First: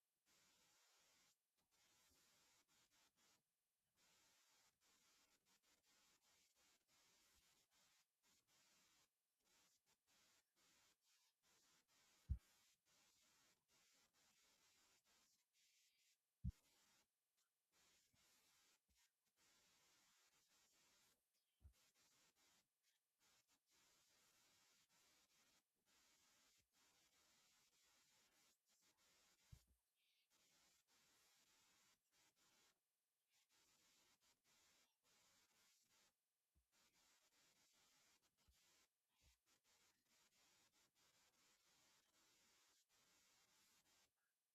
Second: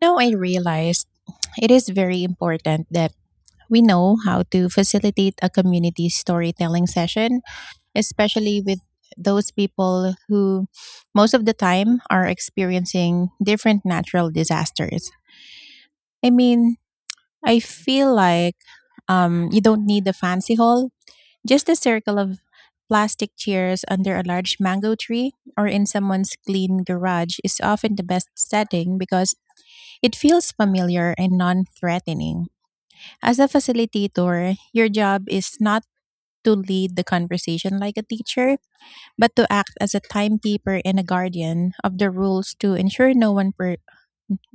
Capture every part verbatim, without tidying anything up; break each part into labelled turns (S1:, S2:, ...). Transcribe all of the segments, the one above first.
S1: Now I realized it is very important that we know how to facilitate a community storytelling session, especially with those people who most of the time are experiencing different natural disasters. I mean, I feel like um, you don't need a fancy hall, just a circle of plastic chairs under a large mango tree or in someone's clean garage is often the best setting because it feels familiar and non threatening. As a facilitator, your job is not to lead the conversation like a teacher, but to act as a timekeeper and a guardian of the rules to ensure no one per,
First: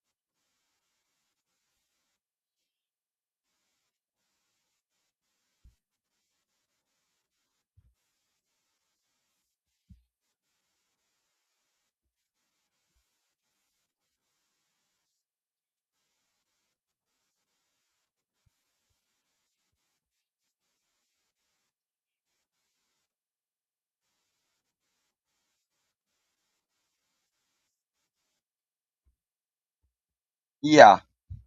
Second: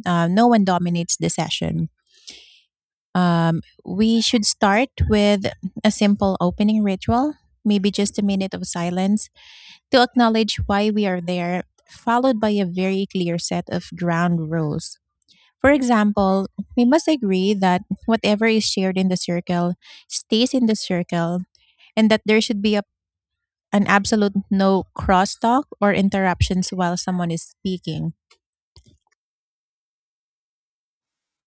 S1: uh, no one dominates the session. Um, we should start with a simple opening ritual, maybe just a minute of silence to acknowledge why we are there, followed by a very clear set of ground rules. For example, we must agree that whatever is shared in the circle stays in the circle and that there should be a, an absolute no crosstalk or interruptions while someone is speaking.
S2: Yeah,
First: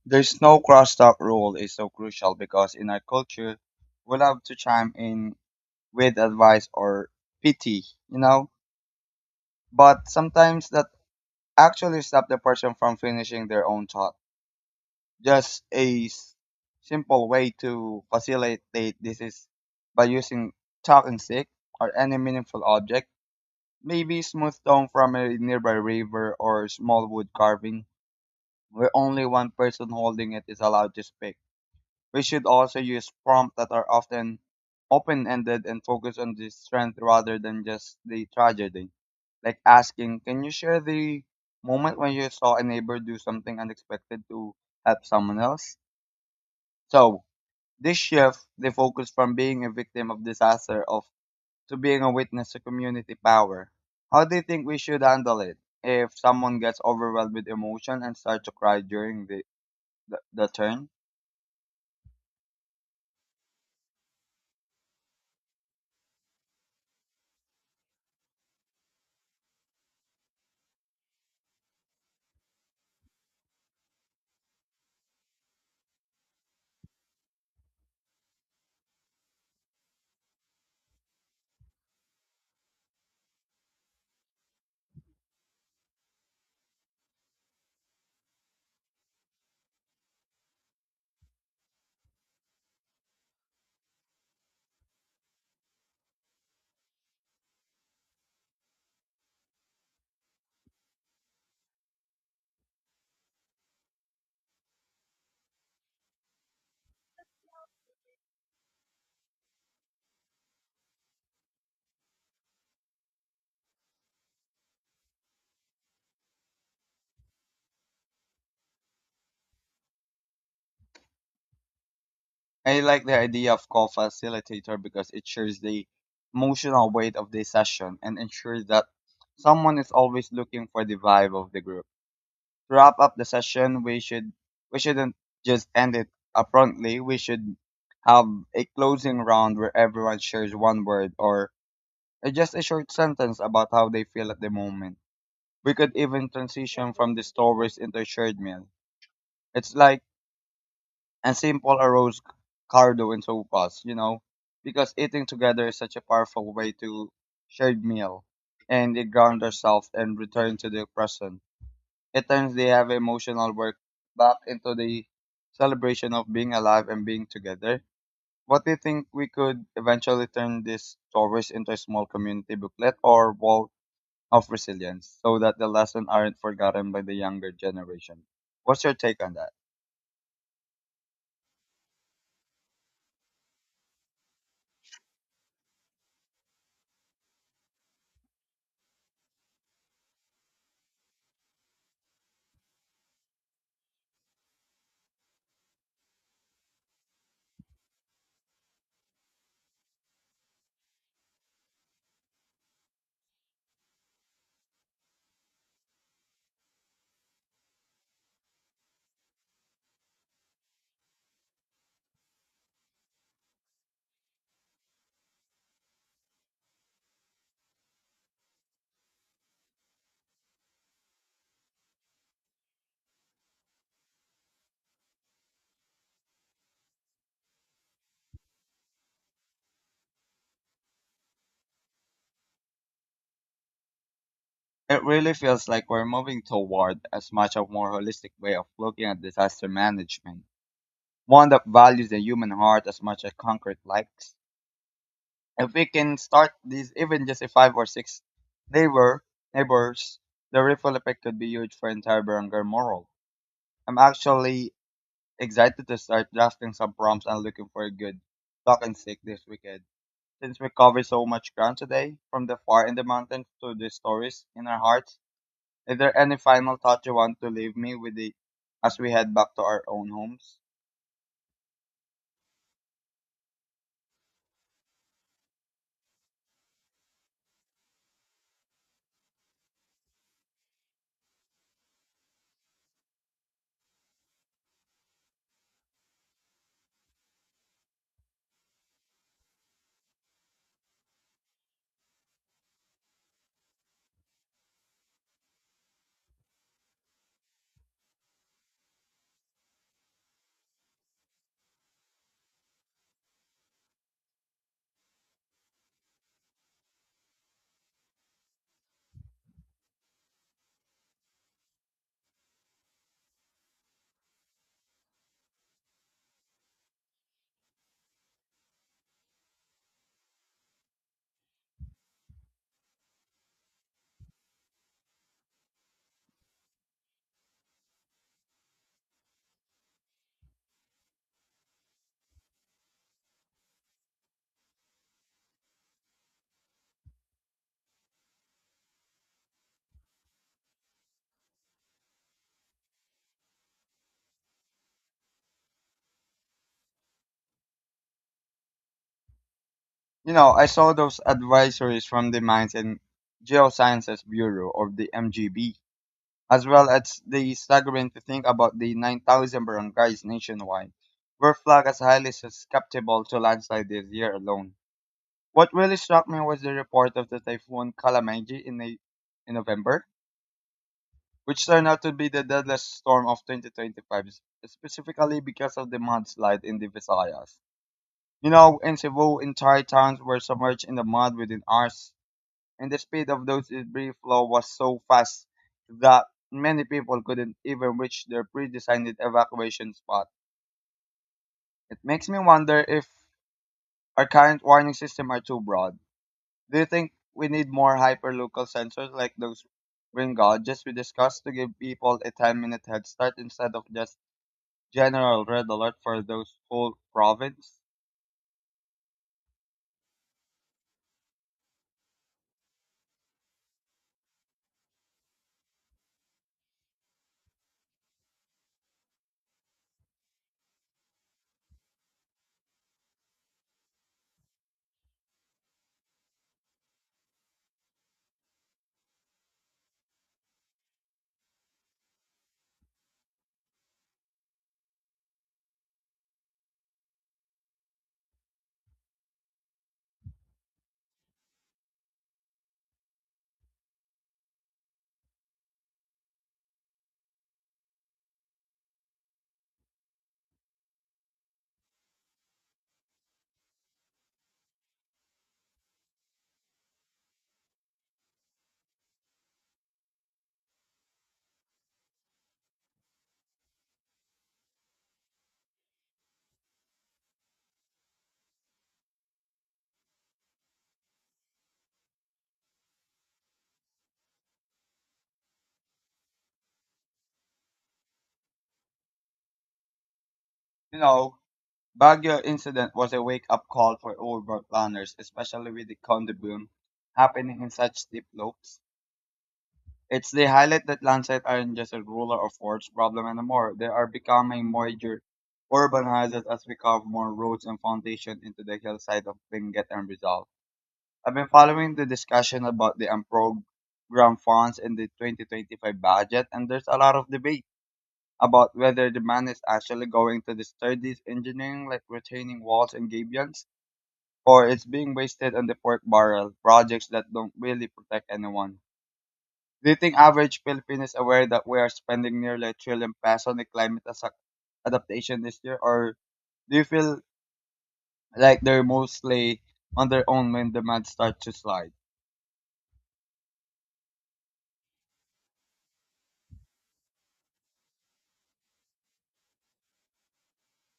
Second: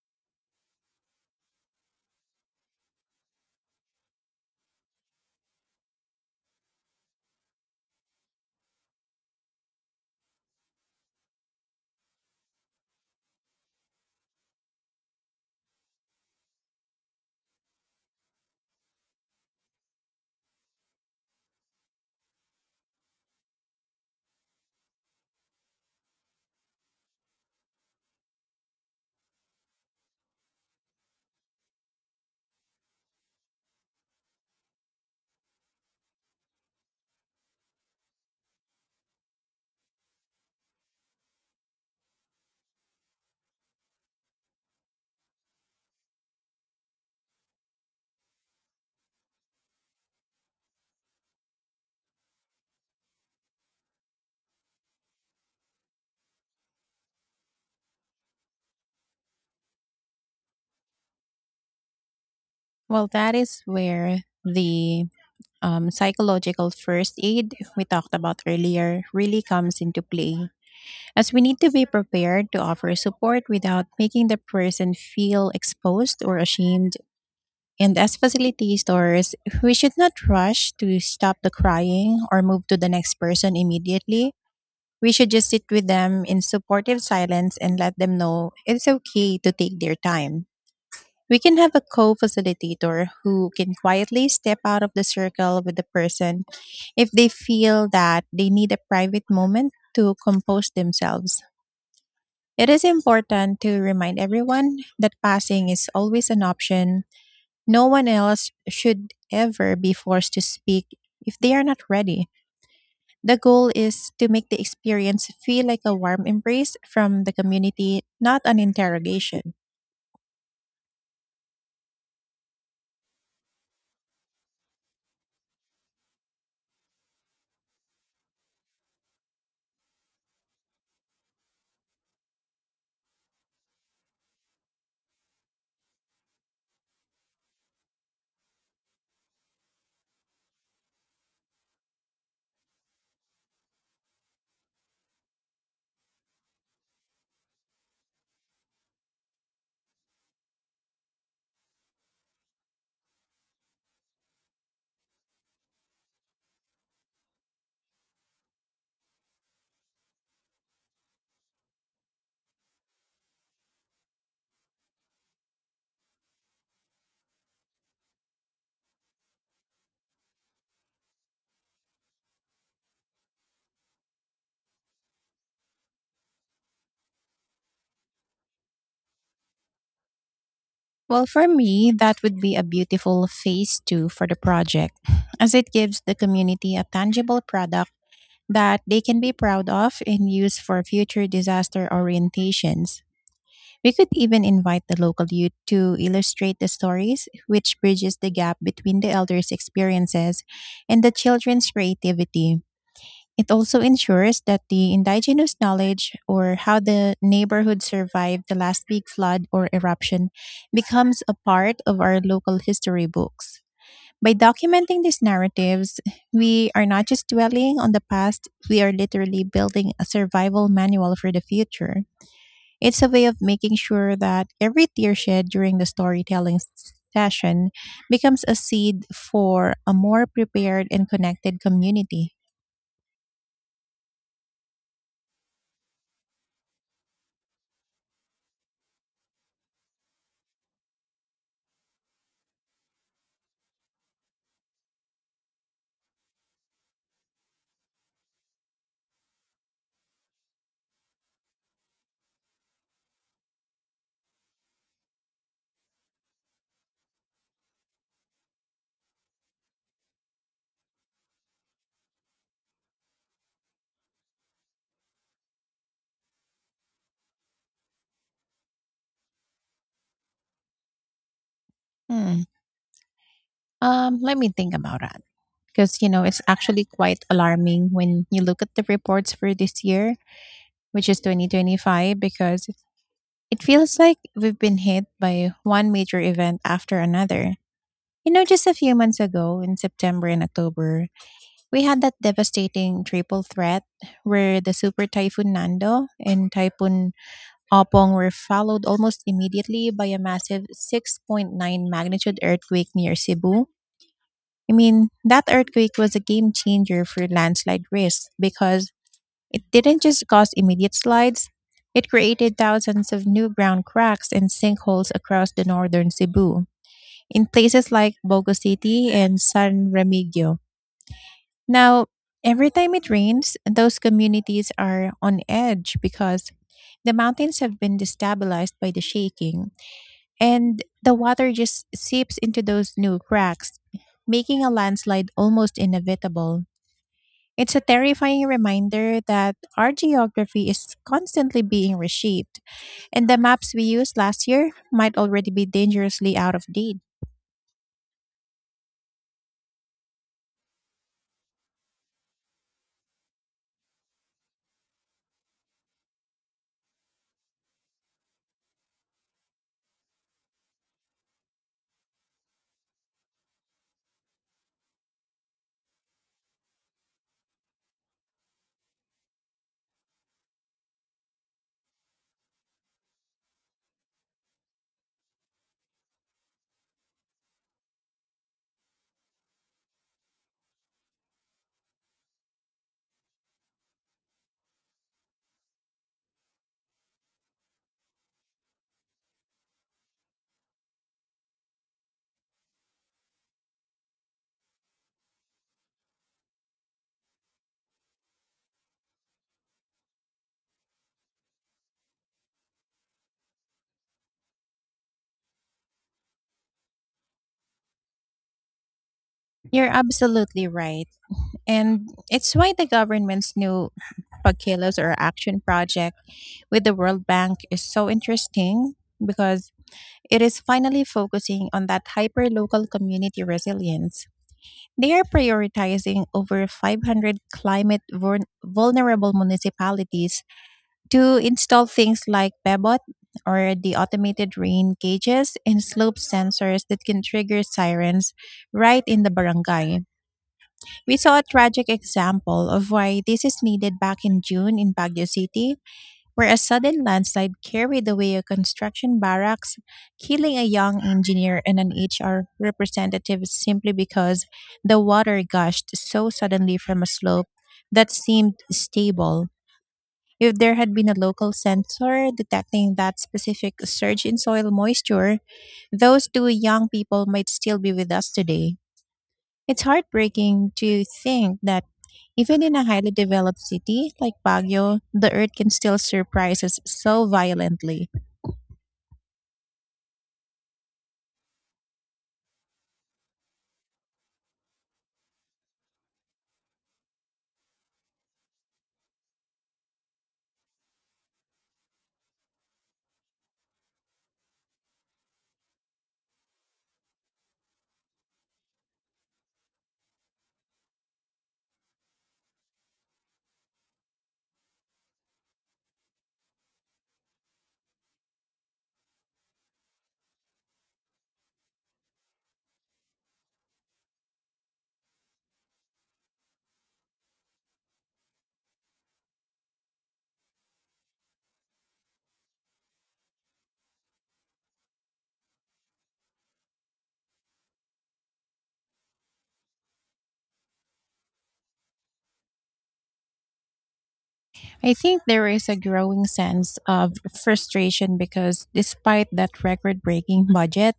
S2: there's no crosstalk rule is so crucial because in our culture, we love to chime in with advice or pity, you know? But sometimes that actually stop the person from finishing their own thought. Just a s- simple way to facilitate this is by using talking stick or any meaningful object, maybe smooth stone from a nearby river or small wood carving where only one person holding it is allowed to speak. We should also use prompts that are often open-ended and focus on the strength rather than just the tragedy. Like asking, can you share the moment when you saw a neighbor do something unexpected to help someone else? So this shift the focus from being a victim of disaster of to being a witness to community power. How do you think we should handle it if someone gets overwhelmed with emotion and starts to cry during the, the, the turn?
S1: Well, that is where the um, psychological first aid we talked about earlier really comes into play, as we need to be prepared to offer support without making the person feel exposed or ashamed. And as facility stores, we should not rush to stop the crying or move to the next person immediately. We should just sit with them in supportive silence and let them know it's okay to take their time. We can have a co facilitator who can quietly step out of the circle with the person if they feel that they need a private moment to compose themselves. It is important to remind everyone that passing is always an option. No one else should ever be forced to speak if they are not ready. The goal is to make the experience feel like a warm embrace from the community, not an interrogation.
S2: I like the idea of co-facilitator because it shares the emotional weight of the session and ensures that someone is always looking for the vibe of the group. To wrap up the session, we should we shouldn't just end it abruptly. We should have a closing round where everyone shares one word or just a short sentence about how they feel at the moment. We could even transition from the stories into a shared meal. It's like and simple arroz cardo and sopas, you know, because eating together is such a powerful way to shared meal and it ground ourselves and return to the present. At times they have emotional work back into the celebration of being alive and being together. What do you think we could eventually turn this stories into a small community booklet or wall of resilience so that the lessons aren't forgotten by the younger generation? What's your take on that?
S1: Well, for me, that would be a beautiful phase two for the project, as it gives the community a tangible product that they can be proud of and use for future disaster orientations. We could even invite the local youth to illustrate the stories, which bridges the gap between the elders' experiences and the children's creativity. It also ensures that the indigenous knowledge or how the neighborhood survived the last big flood or eruption becomes a part of our local history books. By documenting these narratives, we are not just dwelling on the past, we are literally building a survival manual for the future. It's a way of making sure that every tear shed during the storytelling s- session becomes a seed for a more prepared and connected community.
S2: It really feels like we're moving toward a much a more holistic way of looking at disaster management, one that values the human heart as much as concrete likes. If we can start these even just a five or six neighbor neighbors, the ripple effect could be huge for entire barangay moral. I'm actually excited to start drafting some prompts and looking for a good talk and stick this weekend. Since we covered so much ground today, from the far in the mountains to the stories in our hearts, is there any final thought you want to leave me with the, as we head back to our own homes?
S1: Hmm. Um, let me think about that. Because, you know, it's actually quite alarming when you look at the reports for this year, which is twenty twenty-five, because it feels like we've been hit by one major event after another. You know, just a few months ago in September and October, we had that devastating triple threat where the super typhoon Nando and typhoon Opong were followed almost immediately by a massive six point nine magnitude earthquake near Cebu. I mean, that earthquake was a game changer for landslide risk because it didn't just cause immediate slides, it created thousands of new ground cracks and sinkholes across the northern Cebu in places like Bogo City and San Remigio. Now, every time it rains, those communities are on edge because the mountains have been destabilized by the shaking, and the water just seeps into those new cracks, making a landslide almost inevitable. It's a terrifying reminder that our geography is constantly being reshaped, and the maps we used last year might already be dangerously out of date.
S2: You know, I saw those advisories from the Mines and Geosciences Bureau or the M G B, as well as the staggering to think about the nine thousand barangays nationwide were flagged as highly susceptible to landslide this year alone. What really struck me was the report of the typhoon Kalamaji in, the, in November, which turned out to be the deadliest storm of twenty twenty-five, specifically because of the mudslide in the Visayas. You know, in Cebu, entire towns were submerged in the mud within hours, and the speed of those debris flow was so fast that many people couldn't even reach their pre-designated evacuation spot. It makes me wonder if our current warning system are too broad. Do you think we need more hyperlocal sensors like those rain gauges we discussed to give people a ten-minute head start instead of just general red alert for those whole province?
S1: You're absolutely right. And it's why the government's new pagkilos or action project with the World Bank is so interesting because it is finally focusing on that hyper-local community resilience. They are prioritizing over five hundred climate vuln- vulnerable municipalities to install things like Bebot or the automated rain gauges and slope sensors that can trigger sirens right in the barangay. We saw a tragic example of why this is needed back in June in Baguio City where a sudden landslide carried away a construction barracks, killing a young engineer and an H R representative simply because the water gushed so suddenly from a slope that seemed stable. If there had been a local sensor detecting that specific surge in soil moisture, those two young people might still be with us today. It's heartbreaking to think that even in a highly developed city like Baguio, the earth can still surprise us so violently.
S2: You know, Baguio incident was a wake up call for urban planners, especially with the condo boom happening in such steep slopes. It's the highlight that landslides aren't just a ruler of words problem anymore. They are becoming more ur- urbanized as we carve more roads and foundation into the hillside of Benguet and Rizal. I've been following the discussion about the unprogrammed funds in the twenty twenty-five budget, and there's a lot of debate about whether the man is actually going to disturb these engineering like retaining walls and gabions, or it's being wasted on the pork barrel projects that don't really protect anyone. Do you think average Filipino is aware that we are spending nearly a trillion pesos on the climate as- adaptation this year, or do you feel like they're mostly on their own when demand starts to slide?
S1: I think there is a growing sense of frustration because despite that record breaking budget,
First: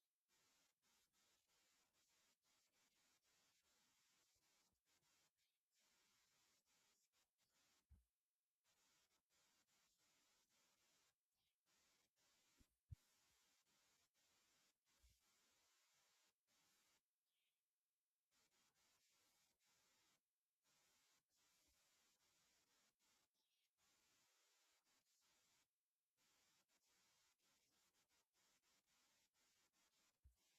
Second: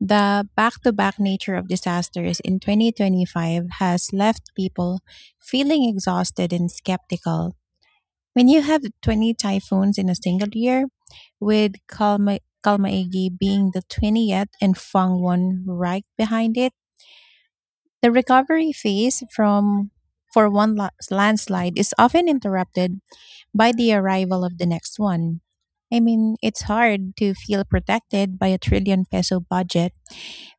S1: the back to back nature of disasters in twenty twenty-five has left people feeling exhausted and skeptical. When you have twenty typhoons in a single year, with Kalma- Kalmaegi being the twentieth and Fangwon right behind it, the recovery phase from for one la- landslide is often interrupted by the arrival of the next one. I mean, it's hard to feel protected by a trillion peso budget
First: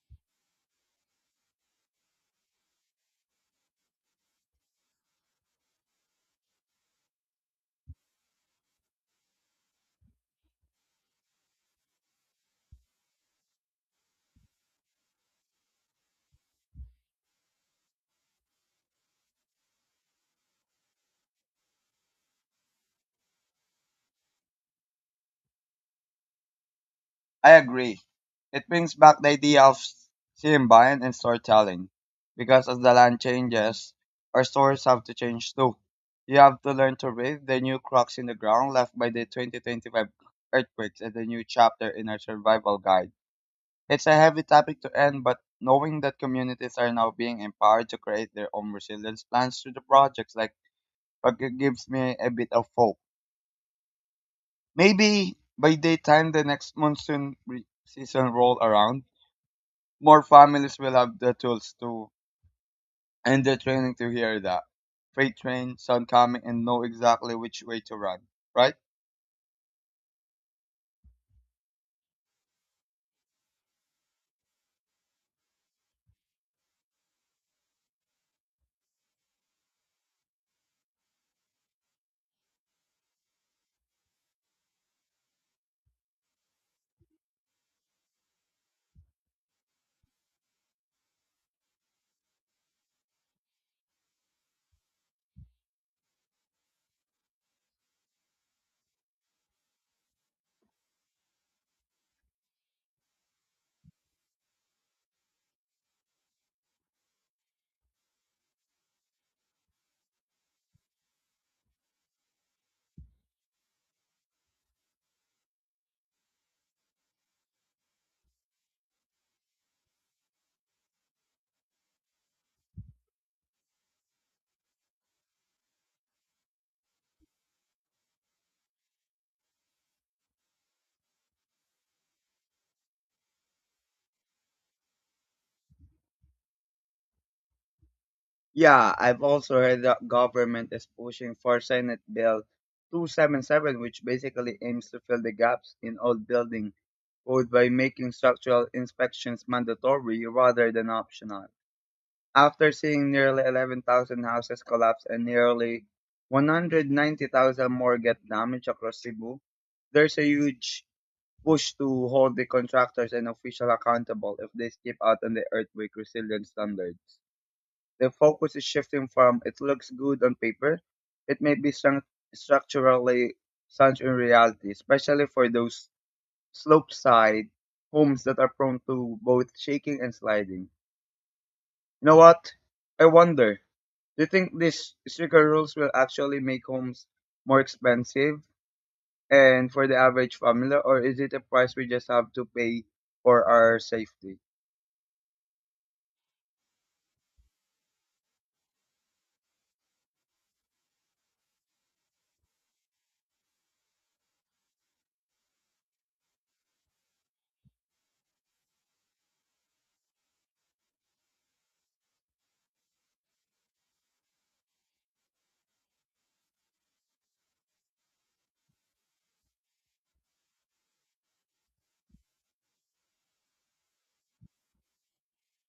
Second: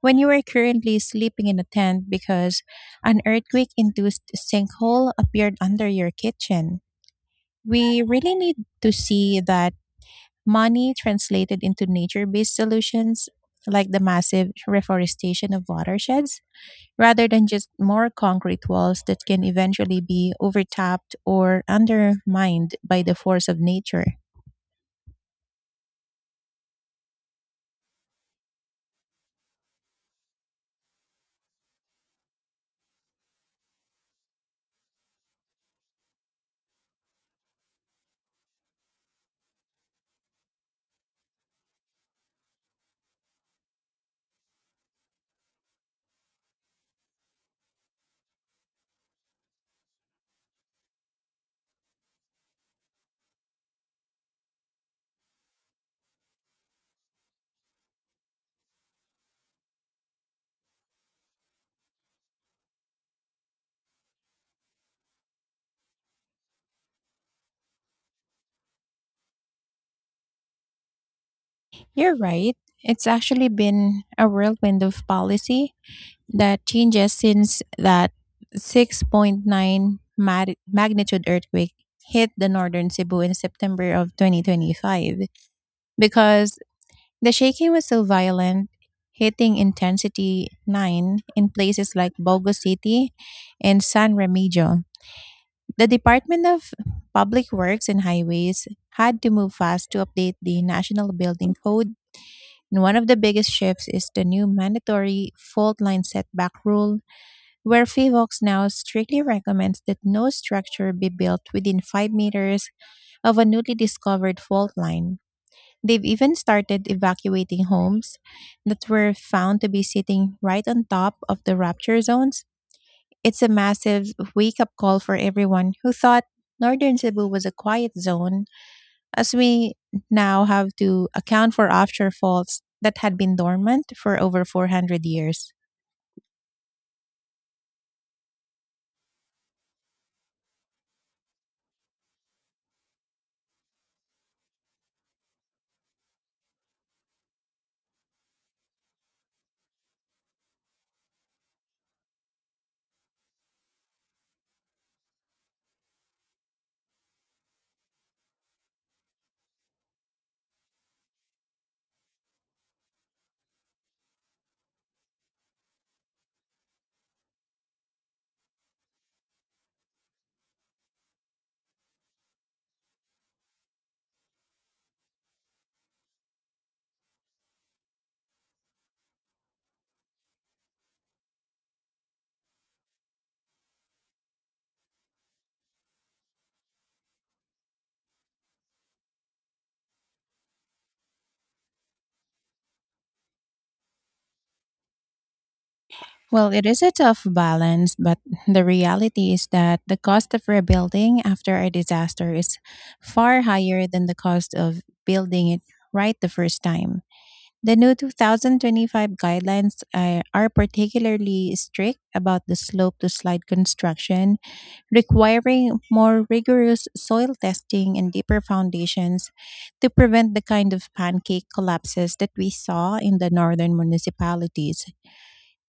S1: when you are currently sleeping in a tent because an earthquake induced sinkhole appeared under your kitchen. We really need to see that money translated into nature based solutions like the massive reforestation of watersheds rather than just more concrete walls that can eventually be overtopped or undermined by the force of nature.
S2: I agree. It brings back the idea of symbiont and storytelling. Because as the land changes, our stories have to change too. You have to learn to read the new cracks in the ground left by the twenty twenty-five earthquakes as a new chapter in our survival guide. It's a heavy topic to end, but knowing that communities are now being empowered to create their own resilience plans through the projects like but it gives me a bit of hope. Maybe by the time the next monsoon re- season roll around, more families will have the tools to and the training to hear that. Freight train, sound coming, and know exactly which way to run, right?
S1: You're right. It's actually been a whirlwind of policy that changes since that six point nine mag- magnitude earthquake hit the northern Cebu in September of twenty twenty-five because the shaking was so violent, hitting intensity nine in places like Bogo City and San Remigio. The Department of Public Works and Highways had to move fast to update the National Building Code. And one of the biggest shifts is the new mandatory fault line setback rule, where F I V O X now strictly recommends that no structure be built within five meters of a newly discovered fault line. They've even started evacuating homes that were found to be sitting right on top of the rupture zones. It's a massive wake up call for everyone who thought northern Cebu was a quiet zone, as we now have to account for offshore faults that had been dormant for over four hundred years.
S2: Yeah, I've also heard that government is pushing for Senate Bill two seven seven, which basically aims to fill the gaps in old building code by making structural inspections mandatory rather than optional. After seeing nearly eleven thousand houses collapse and nearly one hundred ninety thousand more get damaged across Cebu, there's a huge push to hold the contractors and officials accountable if they skip out on the earthquake resilience standards. The focus is shifting from it looks good on paper, it may be stru- structurally such in reality, especially for those slope side homes that are prone to both shaking and sliding. You know what? I wonder. Do you think these stricter rules will actually make homes more expensive and for the average family, or is it a price we just have to pay for our safety?
S1: Well, it is a tough balance, but the reality is that the cost of rebuilding after a disaster is far higher than the cost of building it right the first time. The new two thousand twenty-five guidelines uh, are particularly strict about the slope to slide construction requiring more rigorous soil testing and deeper foundations to prevent the kind of pancake collapses that we saw in the northern municipalities.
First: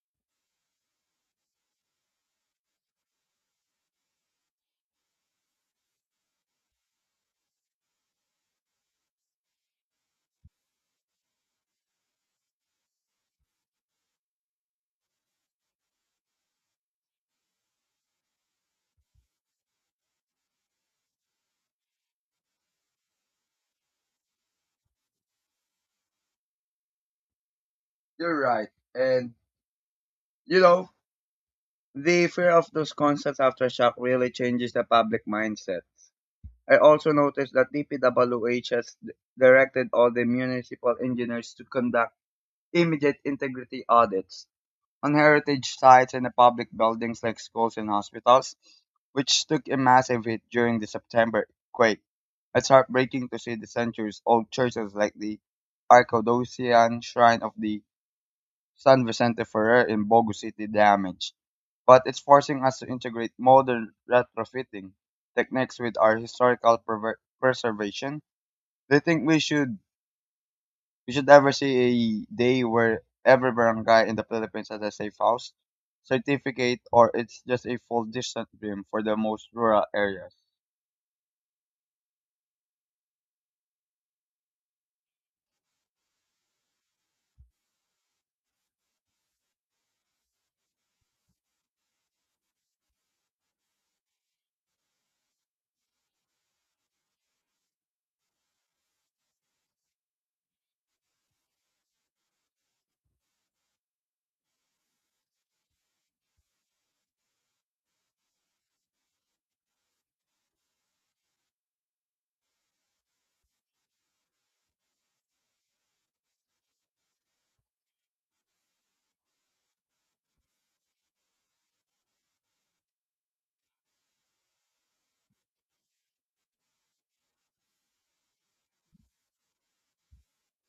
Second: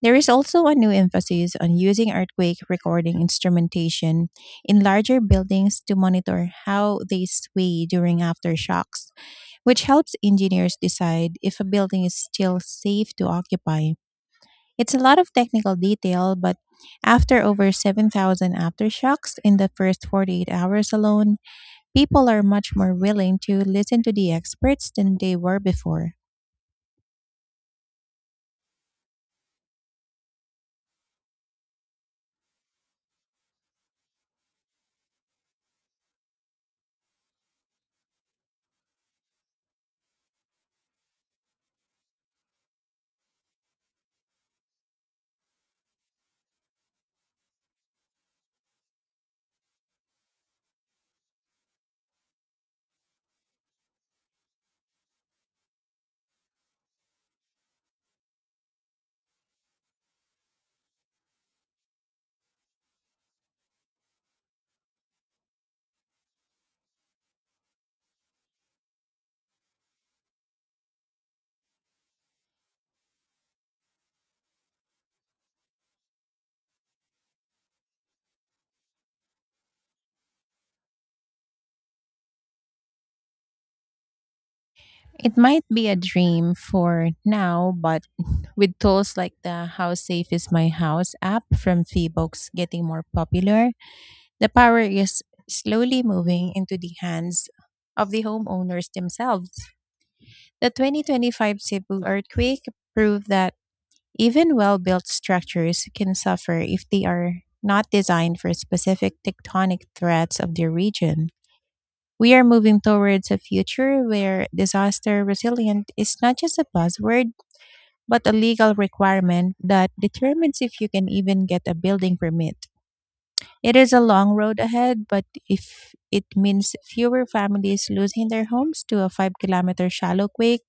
S1: There is also a new emphasis on using earthquake recording instrumentation in larger buildings to monitor how they sway during aftershocks, which helps engineers decide if a building is still safe to occupy. It's a lot of technical detail, but after over seven thousand aftershocks in the first forty-eight hours alone, people are much more willing to listen to the experts than they were before.
S2: You're right. And, you know, the fear of those constant aftershock really changes the public mindset. I also noticed that D P W H has d- directed all the municipal engineers to conduct immediate integrity audits on heritage sites and the public buildings like schools and hospitals, which took a massive hit during the September quake. It's heartbreaking to see the centuries old churches like the Arcadocian Shrine of the San Vicente Ferrer in Bogo City damaged, but it's forcing us to integrate modern retrofitting techniques with our historical prever- preservation. Do you think we should we should ever see a day where every barangay in the Philippines has a safe house certificate, or it's just a full distant dream for the most rural areas?
S1: It might be a dream for now, but with tools like the How Safe is My House app from Feebooks getting more popular, the power is slowly moving into the hands of the homeowners themselves. The twenty twenty-five Cebu earthquake proved that even well built structures can suffer if they are not designed for specific tectonic threats of their region. We are moving towards a future where disaster resilient is not just a buzzword, but a legal requirement that determines if you can even get a building permit. It is a long road ahead, but if it means fewer families losing their homes to a five kilometer shallow quake,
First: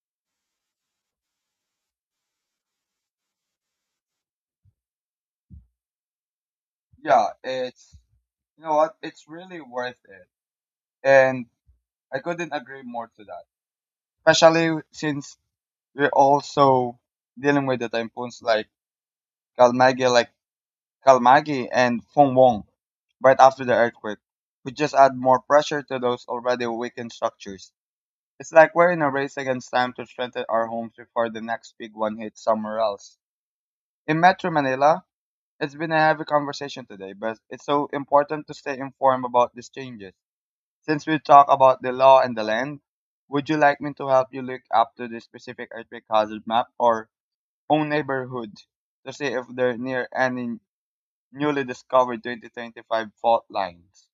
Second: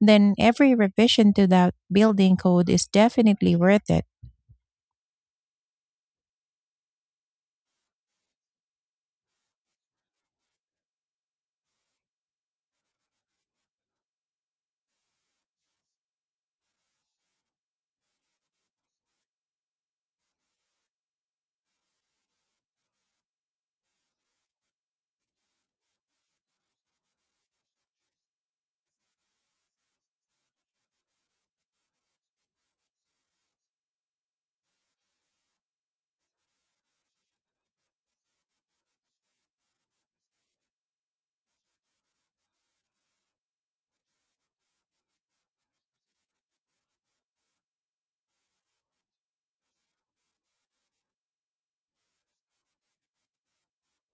S1: then every revision to that building code is definitely worth it.
S2: Yeah, it's you know what? It's really worth it, and I couldn't agree more to that. Especially since we're also dealing with the typhoons like Kalmagi, like Kalmagi and Fongwong right after the earthquake, which just add more pressure to those already weakened structures. It's like we're in a race against time to strengthen our homes before the next big one hits somewhere else. In Metro Manila, it's been a heavy conversation today, but it's so important to stay informed about these changes. Since we talk about the law and the land, would you like me to help you look up to the specific earthquake hazard map or own neighborhood to see if they're near any newly discovered twenty twenty-five fault lines?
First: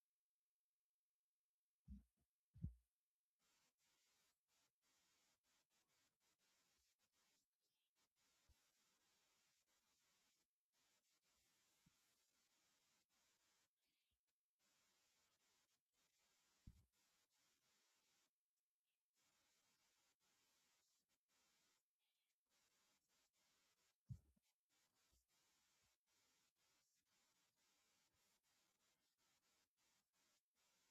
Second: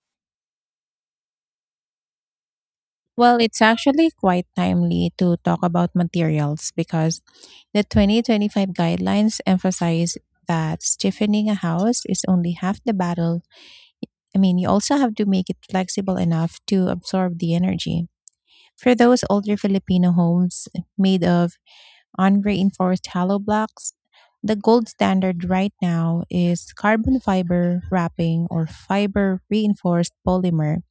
S1: Well, it's actually quite timely to talk about materials because the twenty twenty-five guidelines emphasize that stiffening a house is only half the battle. I mean, you also have to make it flexible enough to absorb the energy. For those older Filipino homes made of unreinforced hollow blocks, the gold standard right now is carbon fiber wrapping or fiber reinforced polymer.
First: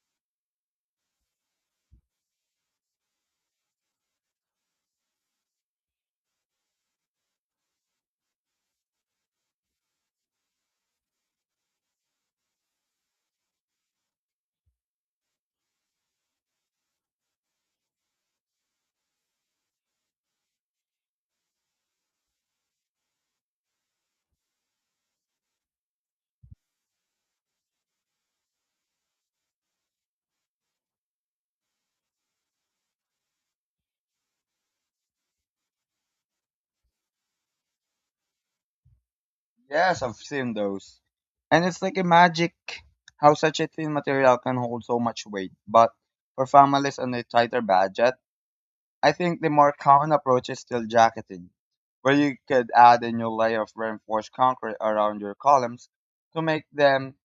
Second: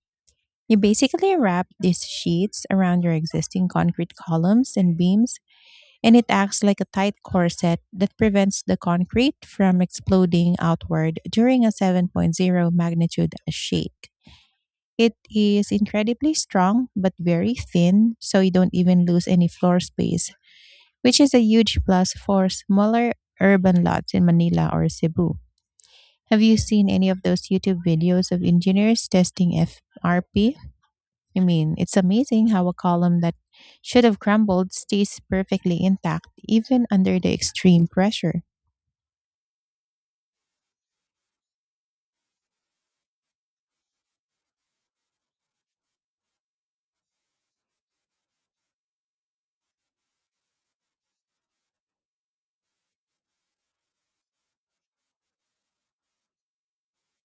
S1: You basically wrap these sheets around your existing concrete columns and beams, and it acts like a tight corset that prevents the concrete from exploding outward during a 7.0 magnitude shake. It is incredibly strong but very thin, so you don't even lose any floor space, which is a huge plus for smaller urban lots in Manila or Cebu. Have you seen any of those YouTube videos of engineers testing F R P? I mean, it's amazing how a column that should have crumbled stays perfectly intact even under the extreme pressure.
S2: Yes, I've seen those. And it's like a magic how such a thin material can hold so much weight. But for families on a tighter budget, I think the more common approach is steel jacketing, where you could add a new layer of reinforced concrete around your columns to make them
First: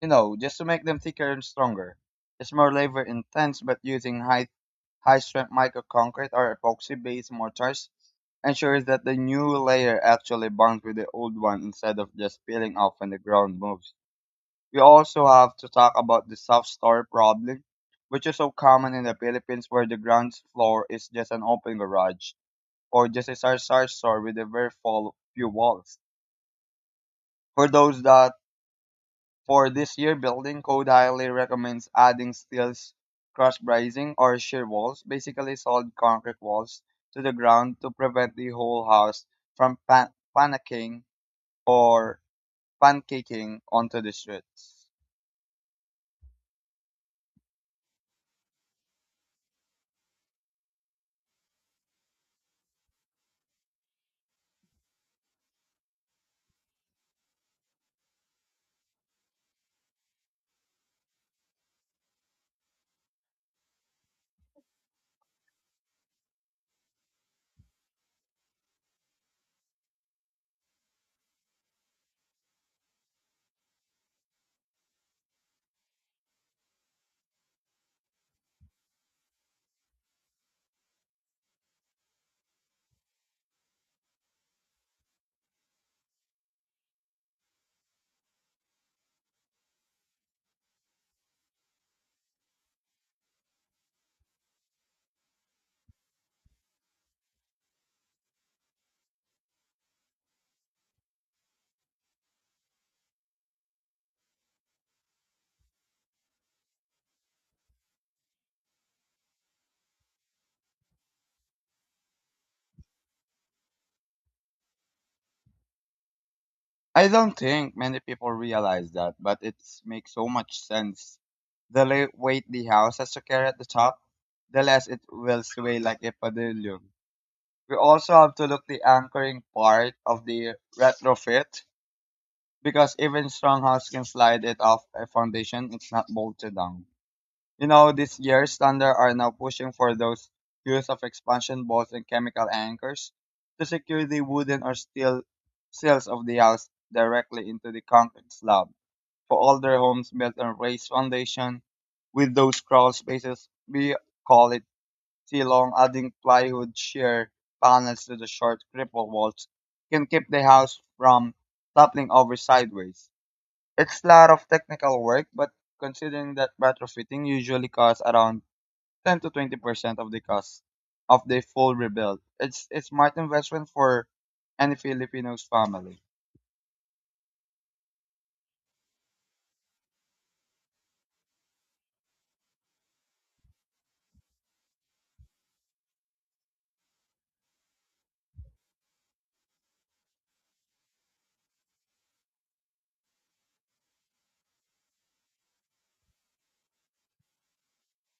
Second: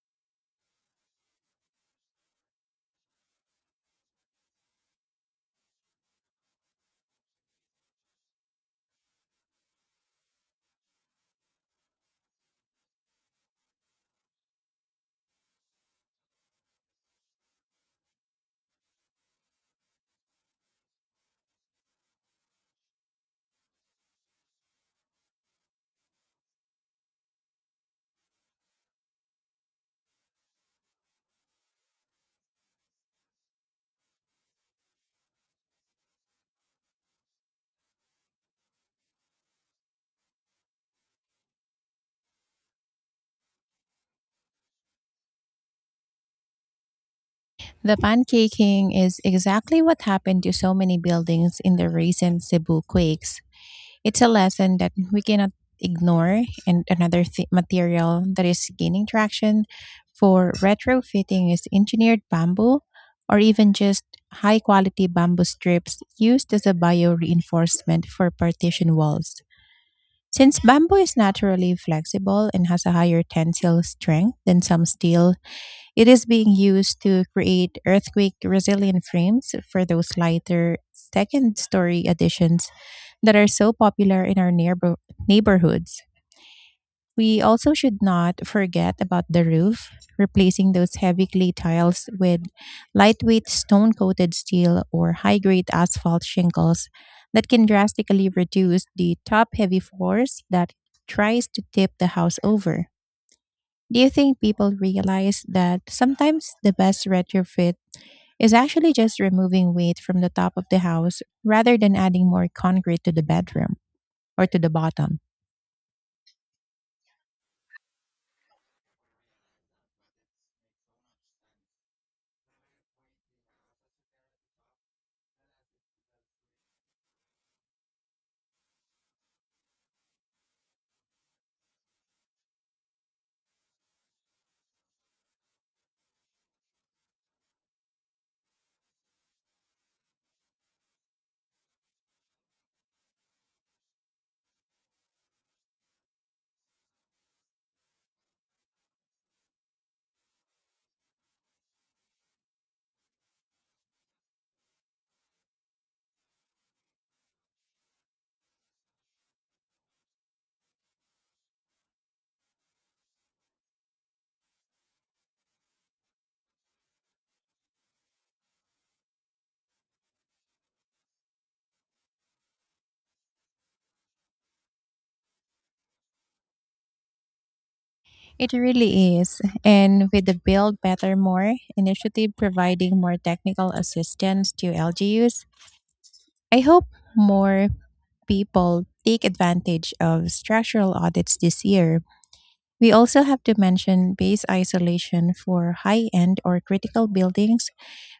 S2: you know, just to make them thicker and stronger. It's more labor intense, but using high high strength microconcrete or epoxy based mortars ensures that the new layer actually bonds with the old one instead of just peeling off when the ground moves. We also have to talk about the soft store problem, which is so common in the Philippines where the ground floor is just an open garage or just a sarsa store with a very full few walls. For those that For this year, building code highly recommends adding steels, cross bracing, or shear walls, basically solid concrete walls, to the ground to prevent the whole house from pan- panicking or pancaking onto the streets.
S1: The pancaking is exactly what happened to so many buildings in the recent Cebu quakes. It's a lesson that we cannot ignore, and another th- material that is gaining traction for retrofitting is engineered bamboo or even just high quality bamboo strips used as a bio reinforcement for partition walls. Since bamboo is naturally flexible and has a higher tensile strength than some steel, it is being used to create earthquake resilient frames for those lighter second story additions that are so popular in our neighbor- neighborhoods. We also should not forget about the roof, replacing those heavy clay tiles with lightweight stone coated steel or high grade asphalt shingles that can drastically reduce the top heavy floors that tries to tip the house over. Do you think people realize that sometimes the best retrofit is actually just removing weight from the top of the house rather than adding more concrete to the bedroom or to the bottom?
S2: I don't think many people realize that, but it makes so much sense. The le- weight the house has to carry at the top, the less it will sway like a pendulum. We also have to look the anchoring part of the retrofit because even strong house can slide it off a foundation it's not bolted down. You know, this year standard are now pushing for those use of expansion bolts and chemical anchors to secure the wooden or steel sills of the house directly into the concrete slab. For older homes built on raised foundation with those crawl spaces, we call it T-long, adding plywood shear panels to the short cripple walls can keep the house from toppling over sideways. It's a lot of technical work, but considering that retrofitting usually costs around ten to twenty percent of the cost of the full rebuild, it's a smart investment for any Filipino's family.
S1: It really is. And with the Build Better More initiative providing more technical assistance to L G Us, I hope more people take advantage of structural audits this year. We also have to mention base isolation for high end or critical buildings,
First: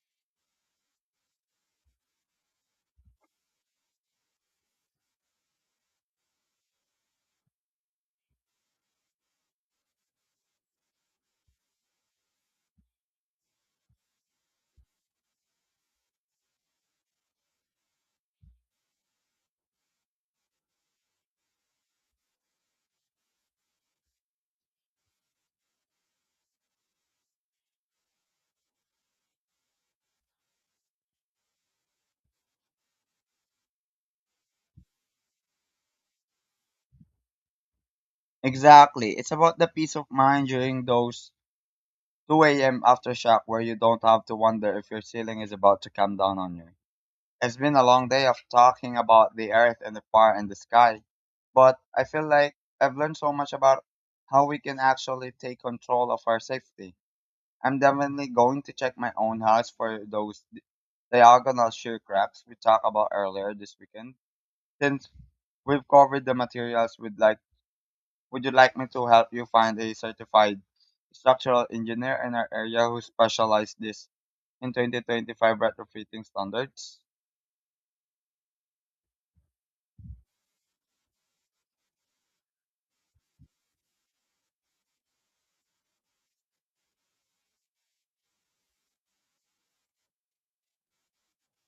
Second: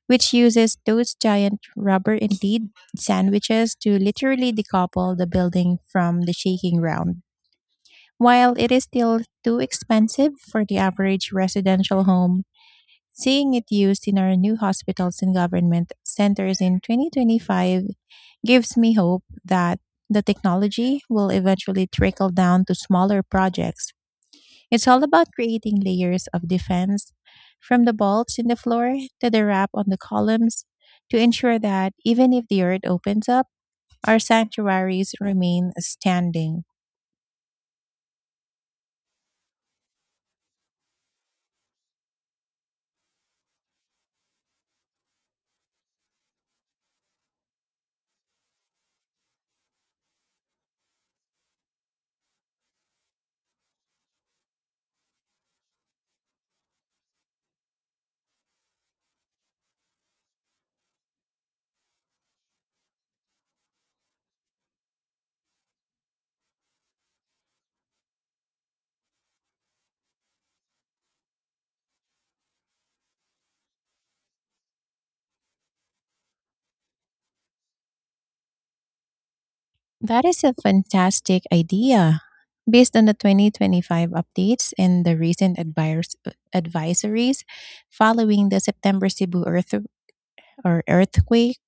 S1: which uses those giant rubber indeed sandwiches to literally decouple the building from the shaking ground. While it is still too expensive for the average residential home, seeing it used in our new hospitals and government centers in twenty twenty-five gives me hope that the technology will eventually trickle down to smaller projects. It's all about creating layers of defense from the bolts in the floor to the wrap on the columns to ensure that even if the earth opens up, our sanctuaries remain standing.
S2: Exactly. It's about the peace of mind during those two a m aftershock where you don't have to wonder if your ceiling is about to come down on you. It's been a long day of talking about the earth and the fire and the sky, but I feel like I've learned so much about how we can actually take control of our safety. I'm definitely going to check my own house for those di- diagonal shear cracks we talked about earlier this weekend. Since we've covered the materials, would like would you like me to help you find a certified structural engineer in our area who specialized this in twenty twenty-five retrofitting standards?
S1: That is a fantastic idea. Based on the twenty twenty-five updates and the recent advise- advisories following the September Cebu earth or earthquake,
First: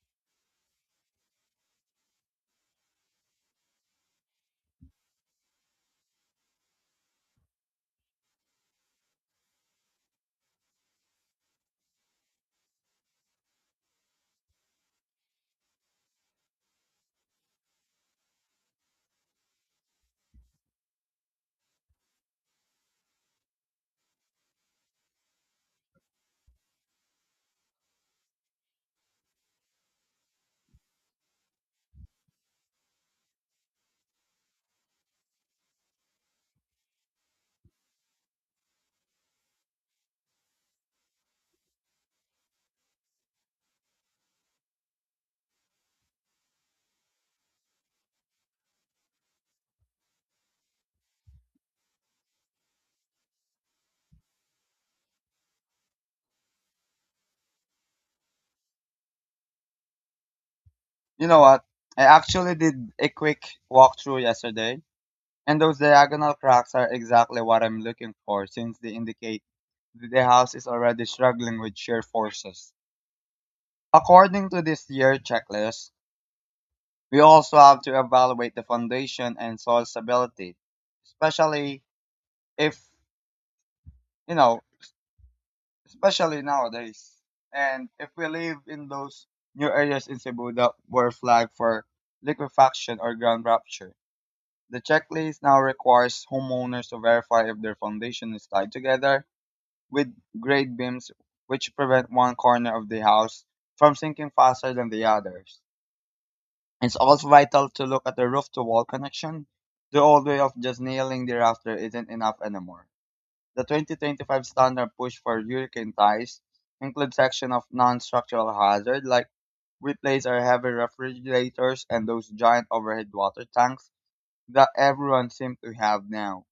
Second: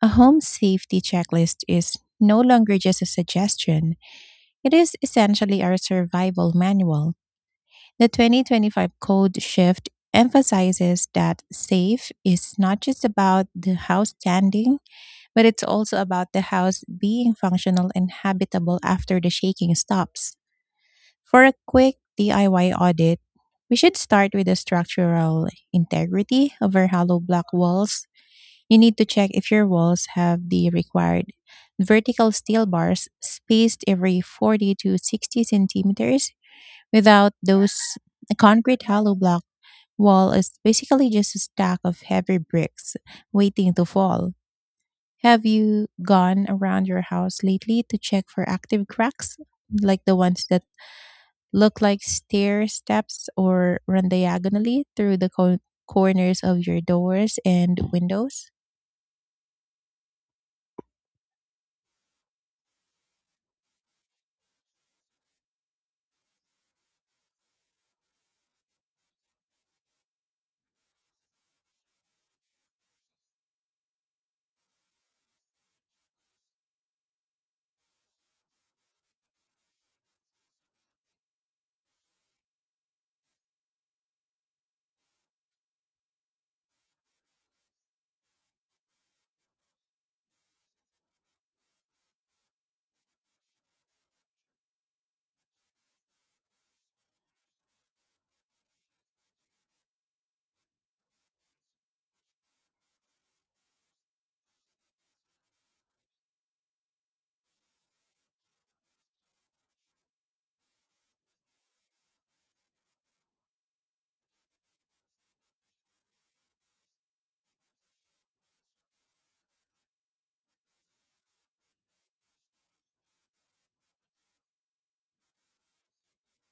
S1: a home safety checklist is no longer just a suggestion. It is essentially our survival manual. The twenty twenty-five code shift emphasizes that safe is not just about the house standing, but it's also about the house being functional and habitable after the shaking stops. For a quick D I Y audit, we should start with the structural integrity of our hollow block walls. You need to check if your walls have the required vertical steel bars spaced every forty to sixty centimeters. Without those, a concrete hollow block wall is basically just a stack of heavy bricks waiting to fall. Have you gone around your house lately to check for active cracks, like the ones that look like stair steps or run diagonally through the co- corners of your doors and windows?
S2: You know what? I actually did a quick walkthrough yesterday, and those diagonal cracks are exactly what I'm looking for since they indicate that the house is already struggling with shear forces. According to this year checklist, we also have to evaluate the foundation and soil stability, especially if, you know, especially nowadays. And if we live in those new areas in Cebu that were flagged for liquefaction or ground rupture, the checklist now requires homeowners to verify if their foundation is tied together with grade beams, which prevent one corner of the house from sinking faster than the others. It's also vital to look at the roof to wall connection. The old way of just nailing the rafter isn't enough anymore. The twenty twenty-five standard push for hurricane ties includes section of non-structural hazard like replace our heavy refrigerators and those giant overhead water tanks that everyone seems to have now.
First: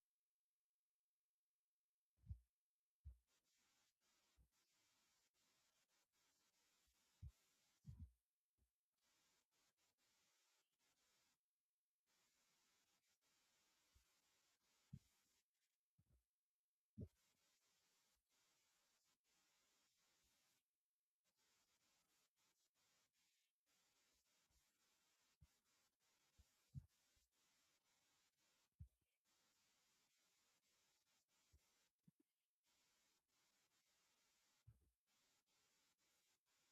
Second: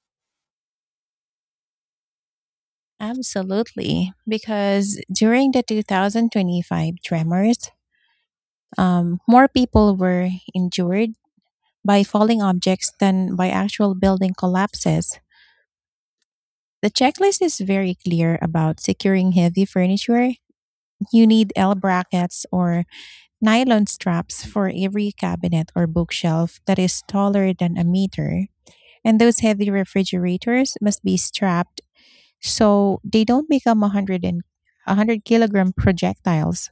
S1: Absolutely, because during the twenty twenty-five tremors, um, more people were injured by falling objects than by actual building collapses. The checklist is very clear about securing heavy furniture. You need L brackets or nylon straps for every cabinet or bookshelf that is taller than a meter. And those heavy refrigerators must be strapped so they don't become 100 and one hundred kilogram projectiles.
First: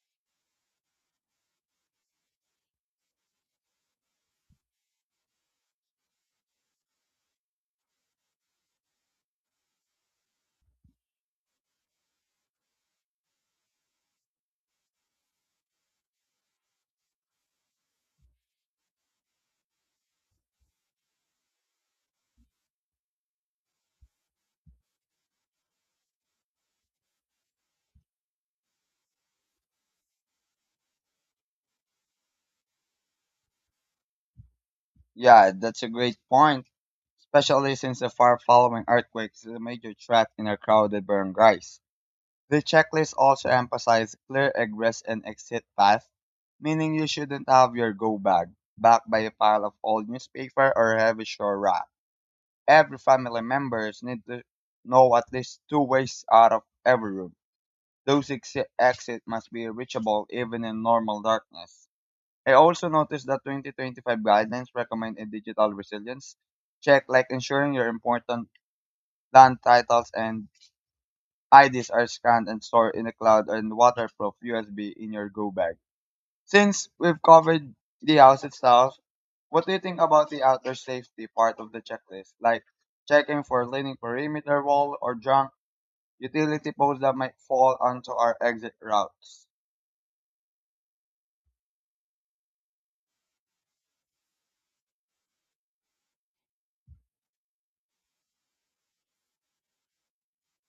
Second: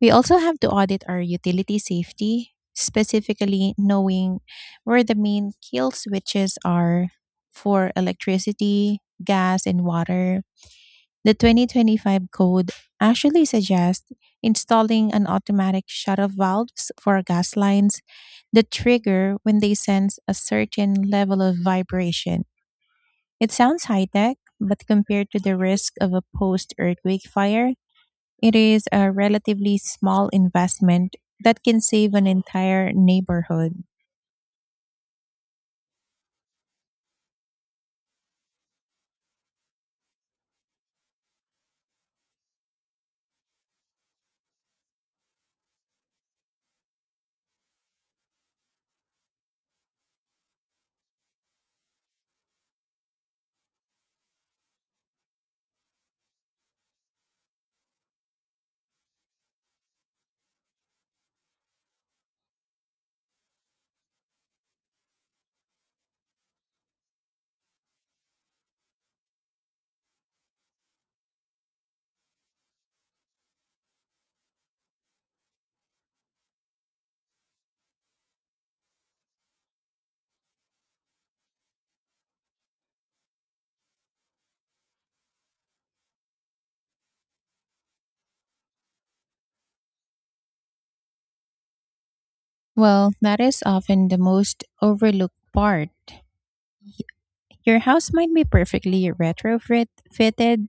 S1: We also have to audit our utility safety, specifically knowing where the main kill switches are for electricity, gas, and water. The twenty twenty-five code actually suggests installing an automatic shut off valves for gas lines that trigger when they sense a certain level of vibration. It sounds high tech, but compared to the risk of a post earthquake fire, it is a relatively small investment that can save an entire neighborhood.
S2: Yeah, that's a great point, especially since the far following earthquakes is a major threat in our crowded barangays. The checklist also emphasized clear egress and exit paths, meaning you shouldn't have your go bag backed by a pile of old newspaper or heavy shore wrap. Every family members need to know at least two ways out of every room. Those exi- exit must be reachable even in normal darkness. I also noticed that twenty twenty-five guidelines recommend a digital resilience check like ensuring your important land titles and I Ds are scanned and stored in the cloud and waterproof U S B in your go bag. Since we've covered the house itself, what do you think about the outdoor safety part of the checklist? Like checking for leaning perimeter wall or junk utility poles that might fall onto our exit routes.
S1: Well, that is often the most overlooked part. Your house might be perfectly retrofit fitted,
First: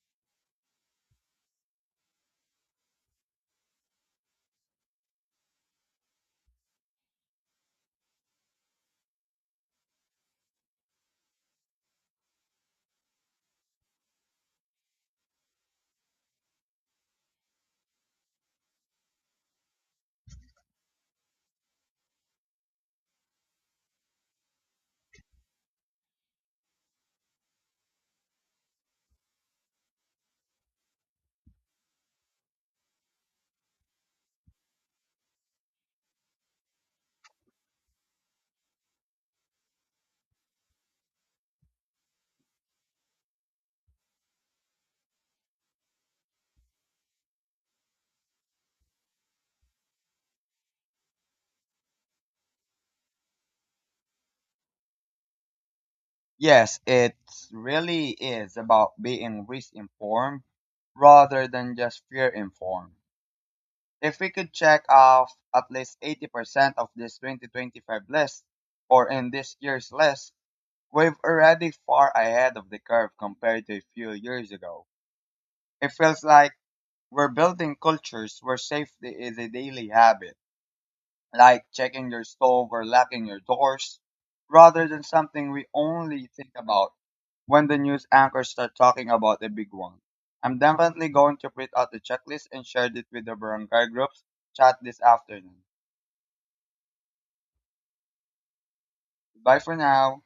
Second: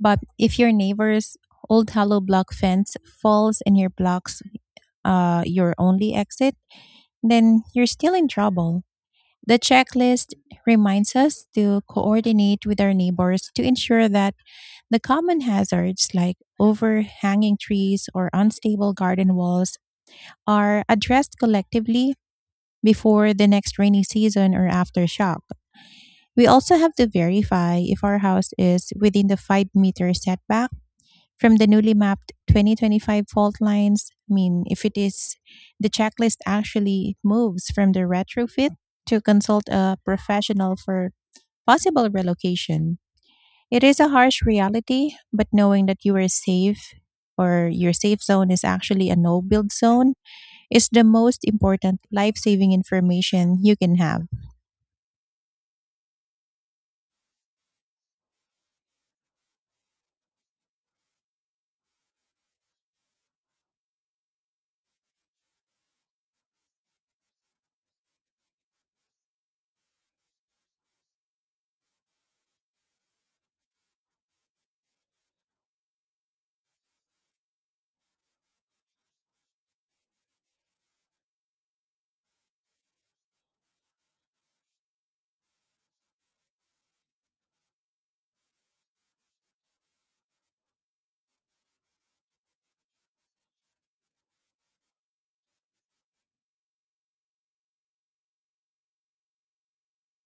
S1: but if your neighbor's old hollow block fence falls and your blocks uh, your only exit, then you're still in trouble. The checklist reminds us to coordinate with our neighbors to ensure that the common hazards like overhanging trees or unstable garden walls are addressed collectively before the next rainy season or aftershock. We also have to verify if our house is within the five meter setback from the newly mapped twenty twenty-five fault lines. I mean, if it is, the checklist actually moves from the retrofit to consult a professional for possible relocation. It is a harsh reality, but knowing that you are safe or your safe zone is actually a no build zone is the most important life saving information you can have.
S2: Yes, it really is about being risk informed rather than just fear informed. If we could check off at least eighty percent of this twenty twenty-five list, or in this year's list, we're already far ahead of the curve compared to a few years ago. It feels like we're building cultures where safety is a daily habit, like checking your stove or locking your doors, rather than something we only think about when the news anchors start talking about a big one. I'm definitely going to print out the checklist and share it with the barangay groups chat this afternoon. Bye for now.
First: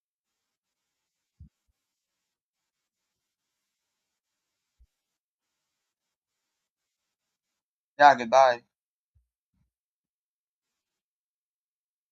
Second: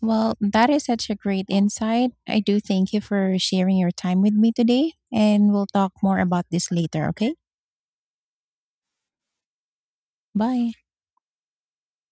S1: Well, that is such a great insight. I do thank you for sharing your time with me today, and we'll talk more about this later, okay?
S2: Yeah, goodbye.
S1: Bye.